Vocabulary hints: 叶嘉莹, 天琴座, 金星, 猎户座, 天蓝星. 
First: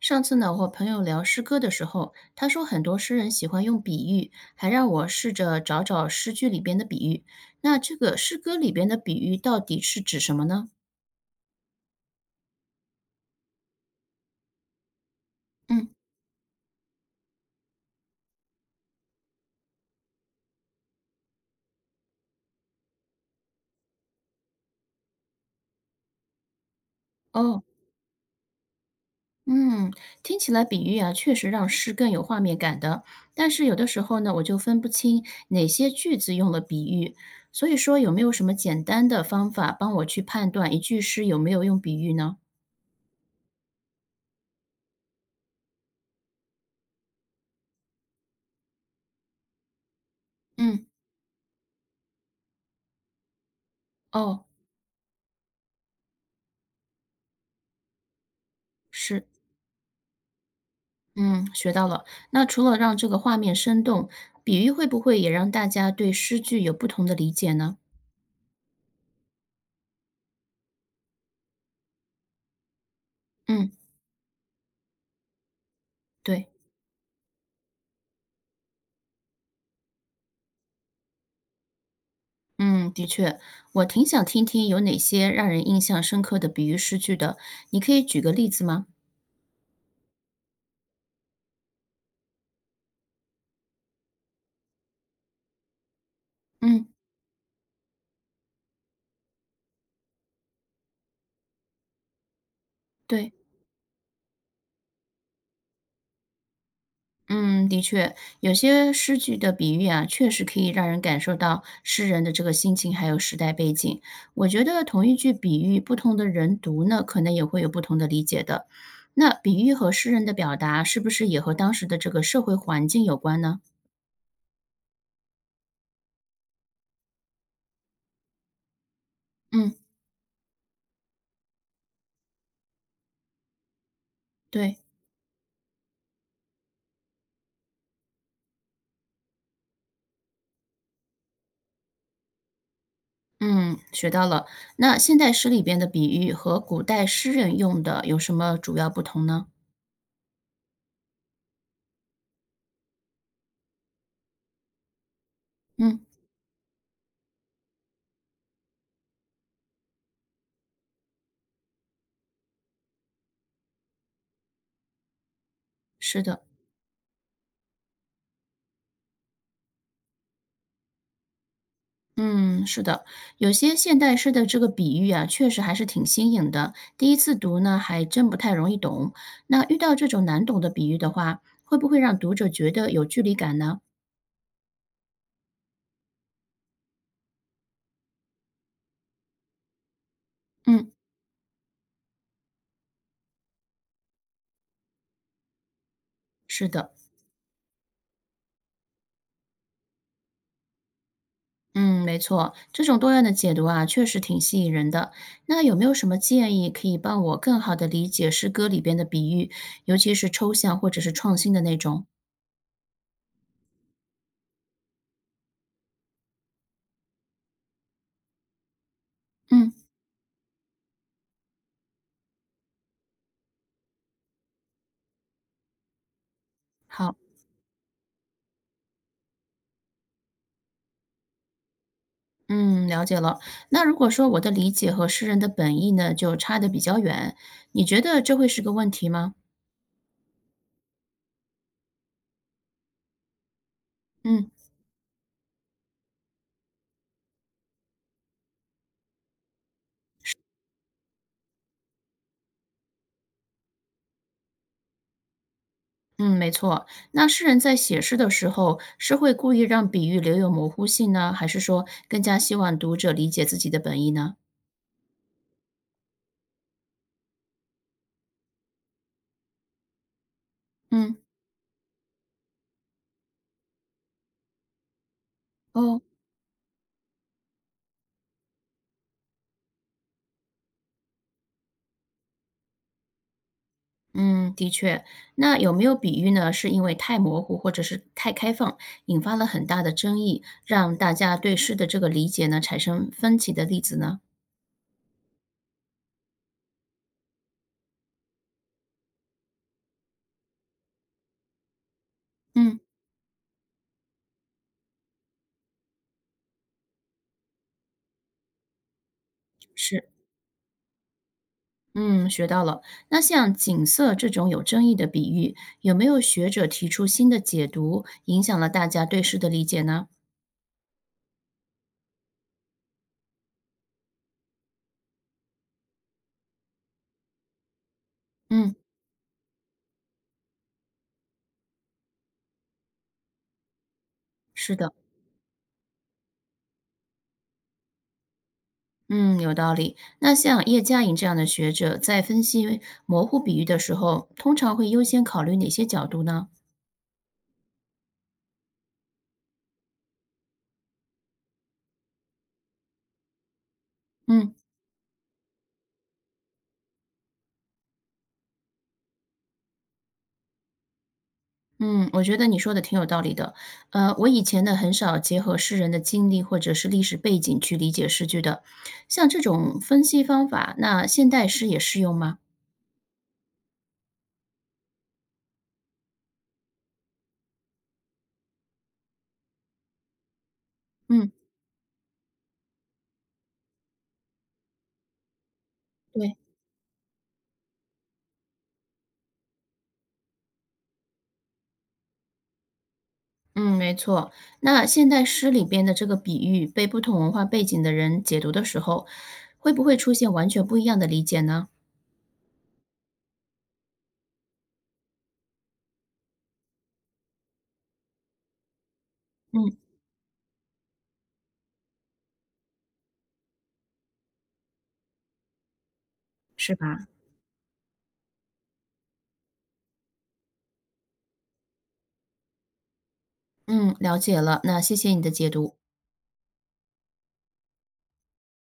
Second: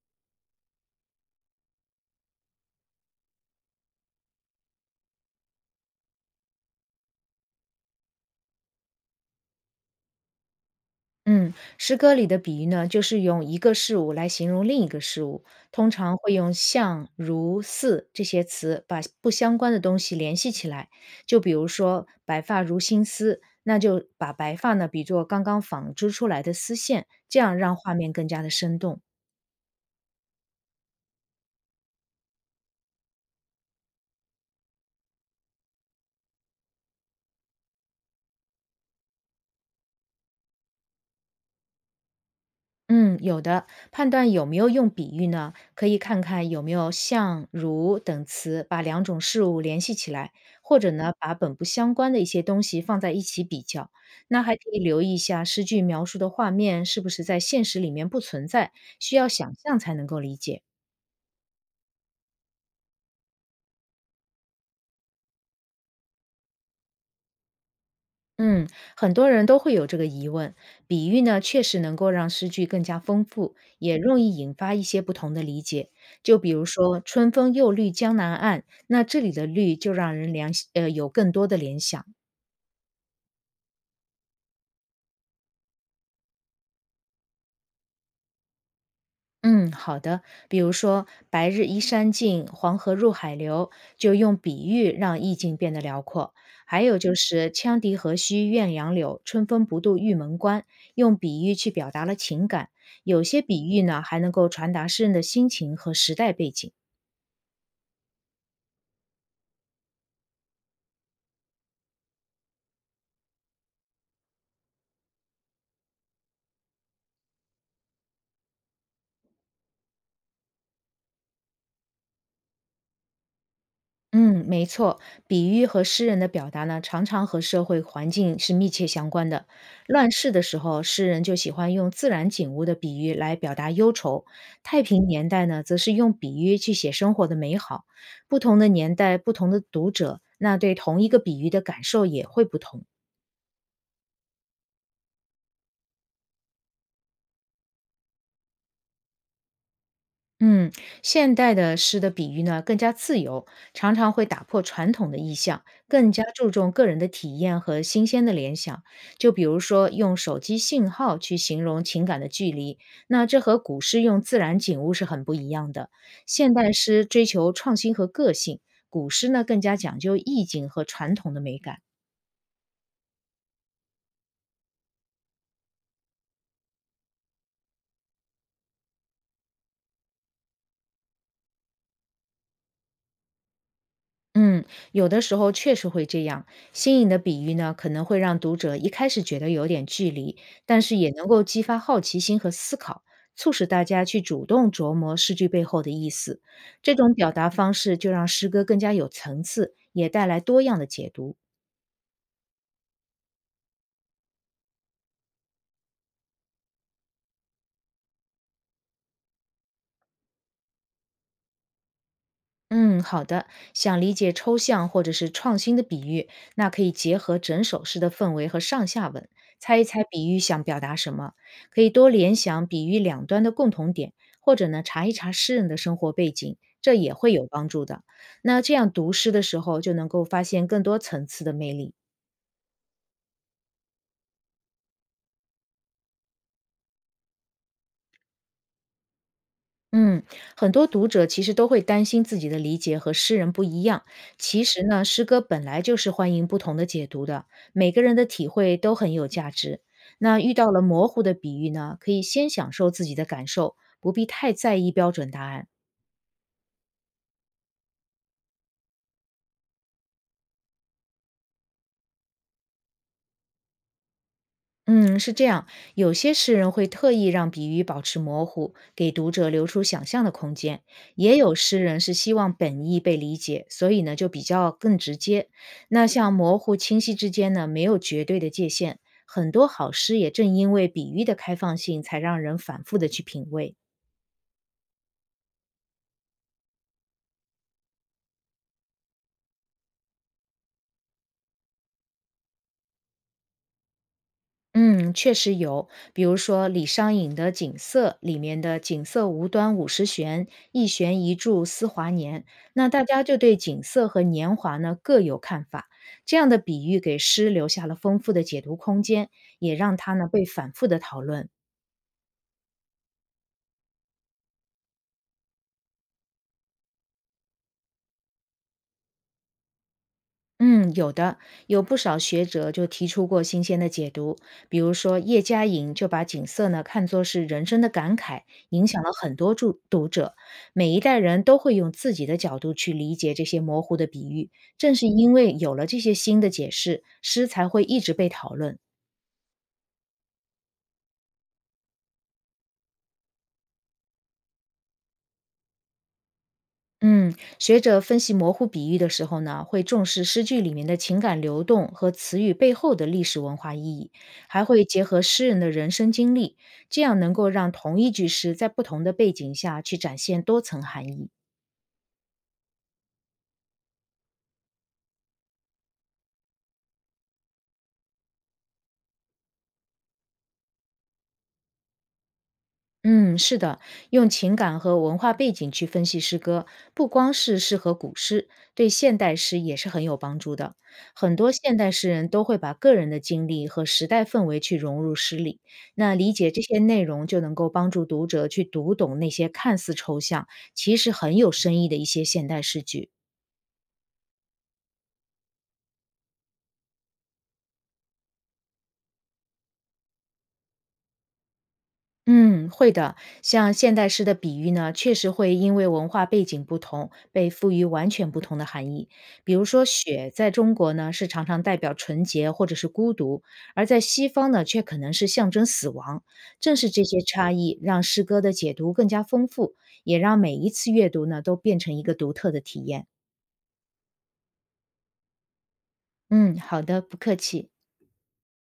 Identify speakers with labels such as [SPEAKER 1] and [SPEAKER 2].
[SPEAKER 1] 上次呢，我和朋友聊诗歌的时候，他说很多诗人喜欢用比喻，还让我试着找找诗句里边的比喻。那这个诗歌里边的比喻到底是指什么呢？
[SPEAKER 2] 嗯，诗歌里的比喻呢，就是用一个事物来形容另一个事物，
[SPEAKER 1] 嗯，
[SPEAKER 2] 通常会用像、如、似这些词把不相关的东西联系起来。就比如说“白发如新丝”，那就把白发呢比作刚刚纺织出来的丝线，这样
[SPEAKER 1] 哦，
[SPEAKER 2] 让画面更加的生动。
[SPEAKER 1] 嗯，听起来比喻啊，确实让诗更有画面感的。但是有的时候呢，我就分不清哪些句子用了比喻。所以说，有没有什么简单的方法帮我去判断一句诗有没有用比喻呢？
[SPEAKER 2] 嗯，有的。判断有没有用比喻呢，可以看看有没有像、如等词把两种事物联系起来，或
[SPEAKER 1] 嗯，
[SPEAKER 2] 者呢，把本不相关的一些东西放在一起比较。那
[SPEAKER 1] 哦，
[SPEAKER 2] 还可以留意一下诗句描述的画面是不是在现实里面不存在，需
[SPEAKER 1] 是。
[SPEAKER 2] 要想象才能够理解。
[SPEAKER 1] 嗯，学到了。那除了让这个画面生动，比喻会不会也让大家对诗句有不同的理解呢？
[SPEAKER 2] 嗯，很多人都会有这个疑问。比喻呢，确实能够让诗句更加丰富，
[SPEAKER 1] 嗯，
[SPEAKER 2] 也容易引发一些不同的理解。就
[SPEAKER 1] 对，
[SPEAKER 2] 比如说“春风又绿江南岸”，那这里的“绿”就让人有更多的联想。
[SPEAKER 1] 嗯，的确，我挺想听听有哪些让人印象深刻的比喻诗句的，你可以举个例子吗？
[SPEAKER 2] 嗯，好的。比如说“白日依山尽，黄河入海流”，就用比喻让意境变得辽阔。还
[SPEAKER 1] 嗯，
[SPEAKER 2] 有就是“羌笛何须怨杨柳，春风不度玉门关”，用比喻去表达了情感。有
[SPEAKER 1] 对。
[SPEAKER 2] 些比喻呢，还能够传达诗人的心情和时代背景。
[SPEAKER 1] 嗯，的确，有些诗句的比喻啊，确实可以让人感受到诗人的这个心情，还有时代背景。我觉得同一句比喻，不同的人读呢，可能也会有不同的理解的。那比喻和诗人的表达，是不是也和当时的这个社会环境有关呢？
[SPEAKER 2] 嗯，没错，比喻和诗人的表达呢，常常和社会环境是密切相关的。
[SPEAKER 1] 嗯，
[SPEAKER 2] 乱世的时候，诗人就喜欢用自然景物的比喻来表达忧愁；
[SPEAKER 1] 对，
[SPEAKER 2] 太平年代呢，则是用比喻去写生活的美好。不同的年代，不同的读者，那对同一个比喻的感受也会不同。
[SPEAKER 1] 嗯，学到了。那现代诗里边的比喻和古代诗人用的有什么主要不同呢？
[SPEAKER 2] 嗯，现代的诗的比喻呢更加自由，常常会打破传统的意象，
[SPEAKER 1] 嗯，
[SPEAKER 2] 更加注重个人的体验和新鲜的联想。就比如说用手机信号去形容情感的距离，那这和古诗用自然景物是很不一样的。
[SPEAKER 1] 是的。
[SPEAKER 2] 现代诗追求创新和个性，古诗呢更加讲究意境和传统的美感。
[SPEAKER 1] 嗯，是的，有些现代诗的这个比喻啊，确实还是挺新颖的。第一次读呢，还真不太容易懂。那遇到这种难懂的比喻的话，会不会让读者觉得有距离感呢？
[SPEAKER 2] 嗯，有的时候确实会这样。新颖的比喻呢，可能会让读者一开始觉得有点距离，但
[SPEAKER 1] 嗯，
[SPEAKER 2] 是也能够激发好奇心和思考，促使大家去主动琢磨诗句背后的意思。
[SPEAKER 1] 是的，
[SPEAKER 2] 这种表达方式就让诗歌更加有层次，也带来多样的解读。
[SPEAKER 1] 嗯，没错，这种多样的解读啊，确实挺吸引人的。那有没有什么建议可以帮我更好的理解诗歌里边的比喻，尤其是抽象或者是创新的那种？
[SPEAKER 2] 嗯，好的。想理解抽象或者是创新的比喻，那可以结合整首诗的氛围和上下文，
[SPEAKER 1] 嗯，
[SPEAKER 2] 猜一猜比喻想表达什么。可以多联想比喻两端的共同点，或者呢查一查诗人的生活背景，这
[SPEAKER 1] 好。
[SPEAKER 2] 也会有帮助的。那这样读诗的时候，就能够发现更多层次的魅力。
[SPEAKER 1] 嗯，了解了。那如果说我的理解和诗人的本意呢，就差得比较远，你觉得这会是个问题吗？
[SPEAKER 2] 嗯，很多读者其实都会担心自己的理解和诗人不一样。
[SPEAKER 1] 嗯
[SPEAKER 2] 其实呢，诗歌本来就是欢迎不同的解读的，每个人的体会都很有价值。那遇到了模糊的比喻呢，可以先享受自己的感受，不必太在意标准答案。
[SPEAKER 1] 嗯，没错。那诗人在写诗的时候，是会故意让比喻留有模糊性呢，还是说更加希望读者理解自己的本意呢？
[SPEAKER 2] 嗯，是这样，有些诗人会特意让比喻保持模糊，给读者留出想象的空间；
[SPEAKER 1] 嗯
[SPEAKER 2] 也有诗人是希望本意被理解，所以呢就比较更直接。
[SPEAKER 1] 哦，
[SPEAKER 2] 那像模糊清晰之间呢，没有绝对的界限。很多好诗也正因为比喻的开放性，才让人反复的去品味。
[SPEAKER 1] 嗯，的确。那有没有比喻呢？是因为太模糊或者是太开放，引发了很大的争议，让大家对诗的这个理解呢产生分歧的例子呢？
[SPEAKER 2] 嗯，确实有，比如说李商隐的《锦瑟》里面的“锦瑟无端五十弦，一弦一柱思华年”，
[SPEAKER 1] 嗯，
[SPEAKER 2] 那大家就对锦瑟和年华呢各有看法。这样的比喻给诗留下了丰富的解读空间，也让
[SPEAKER 1] 是。
[SPEAKER 2] 它呢被反复的讨论。
[SPEAKER 1] 嗯，学到了。那像景色这种有争议的比喻，有没有学者提出新的解读，影响了大家对诗的理解呢？
[SPEAKER 2] 嗯，有的，有不少学者就提出过新鲜的解读，比如说叶嘉莹就把景色呢看作是人生的感慨，
[SPEAKER 1] 嗯，
[SPEAKER 2] 影响了很多注读者。每一代人都会用自己的角度去理解这些模糊的比喻，
[SPEAKER 1] 是的，
[SPEAKER 2] 正是因为有了这些新的解释，诗才会一直被讨论。
[SPEAKER 1] 嗯，有道理。那像叶嘉莹这样的学者，在分析模糊比喻的时候，通常会优先考虑哪些角度呢？
[SPEAKER 2] 嗯，学者分析模糊比喻的时候呢，会重视诗句里面的情感流动和词语背后的历史文化意义，
[SPEAKER 1] 嗯
[SPEAKER 2] 还会结合诗人的人生经历，这样能够让同一句诗在不同的背景下去展现多层含义。
[SPEAKER 1] 嗯，我觉得你说的挺有道理的。我以前呢很少结合诗人的经历或者是历史背景去理解诗句的。像这种分析方法，那现代诗也适用吗？
[SPEAKER 2] 嗯，是的，用情感和文化背景去分析诗歌，不光是适合古诗，对现代诗也是很有帮助的。
[SPEAKER 1] 嗯，
[SPEAKER 2] 很多现代诗人都会把个人的经历和时代氛围去融入诗里，那理
[SPEAKER 1] 对。
[SPEAKER 2] 解这些内容就能够帮助读者去读懂那些看似抽象，其实很有深意的一些现代诗句。
[SPEAKER 1] 嗯，没错。那现代诗里边的这个比喻被不同文化背景的人解读的时候，会不会出现完全不一样的理解呢？
[SPEAKER 2] 嗯，会的。像现代诗的比喻呢，确实会因为文化背景不同，被赋予完全不同的含义。比如
[SPEAKER 1] 嗯，
[SPEAKER 2] 说，雪在中国呢是常常代表纯洁或者是孤独，而在西方呢却可能是象征死亡。
[SPEAKER 1] 是
[SPEAKER 2] 正是这
[SPEAKER 1] 吧？
[SPEAKER 2] 些差异，让诗歌的解读更加丰富，也让每一次阅读呢都变成一个独特的体验。
[SPEAKER 1] 嗯，了解了。那谢谢你的解读。
[SPEAKER 2] 嗯，好的，不客气。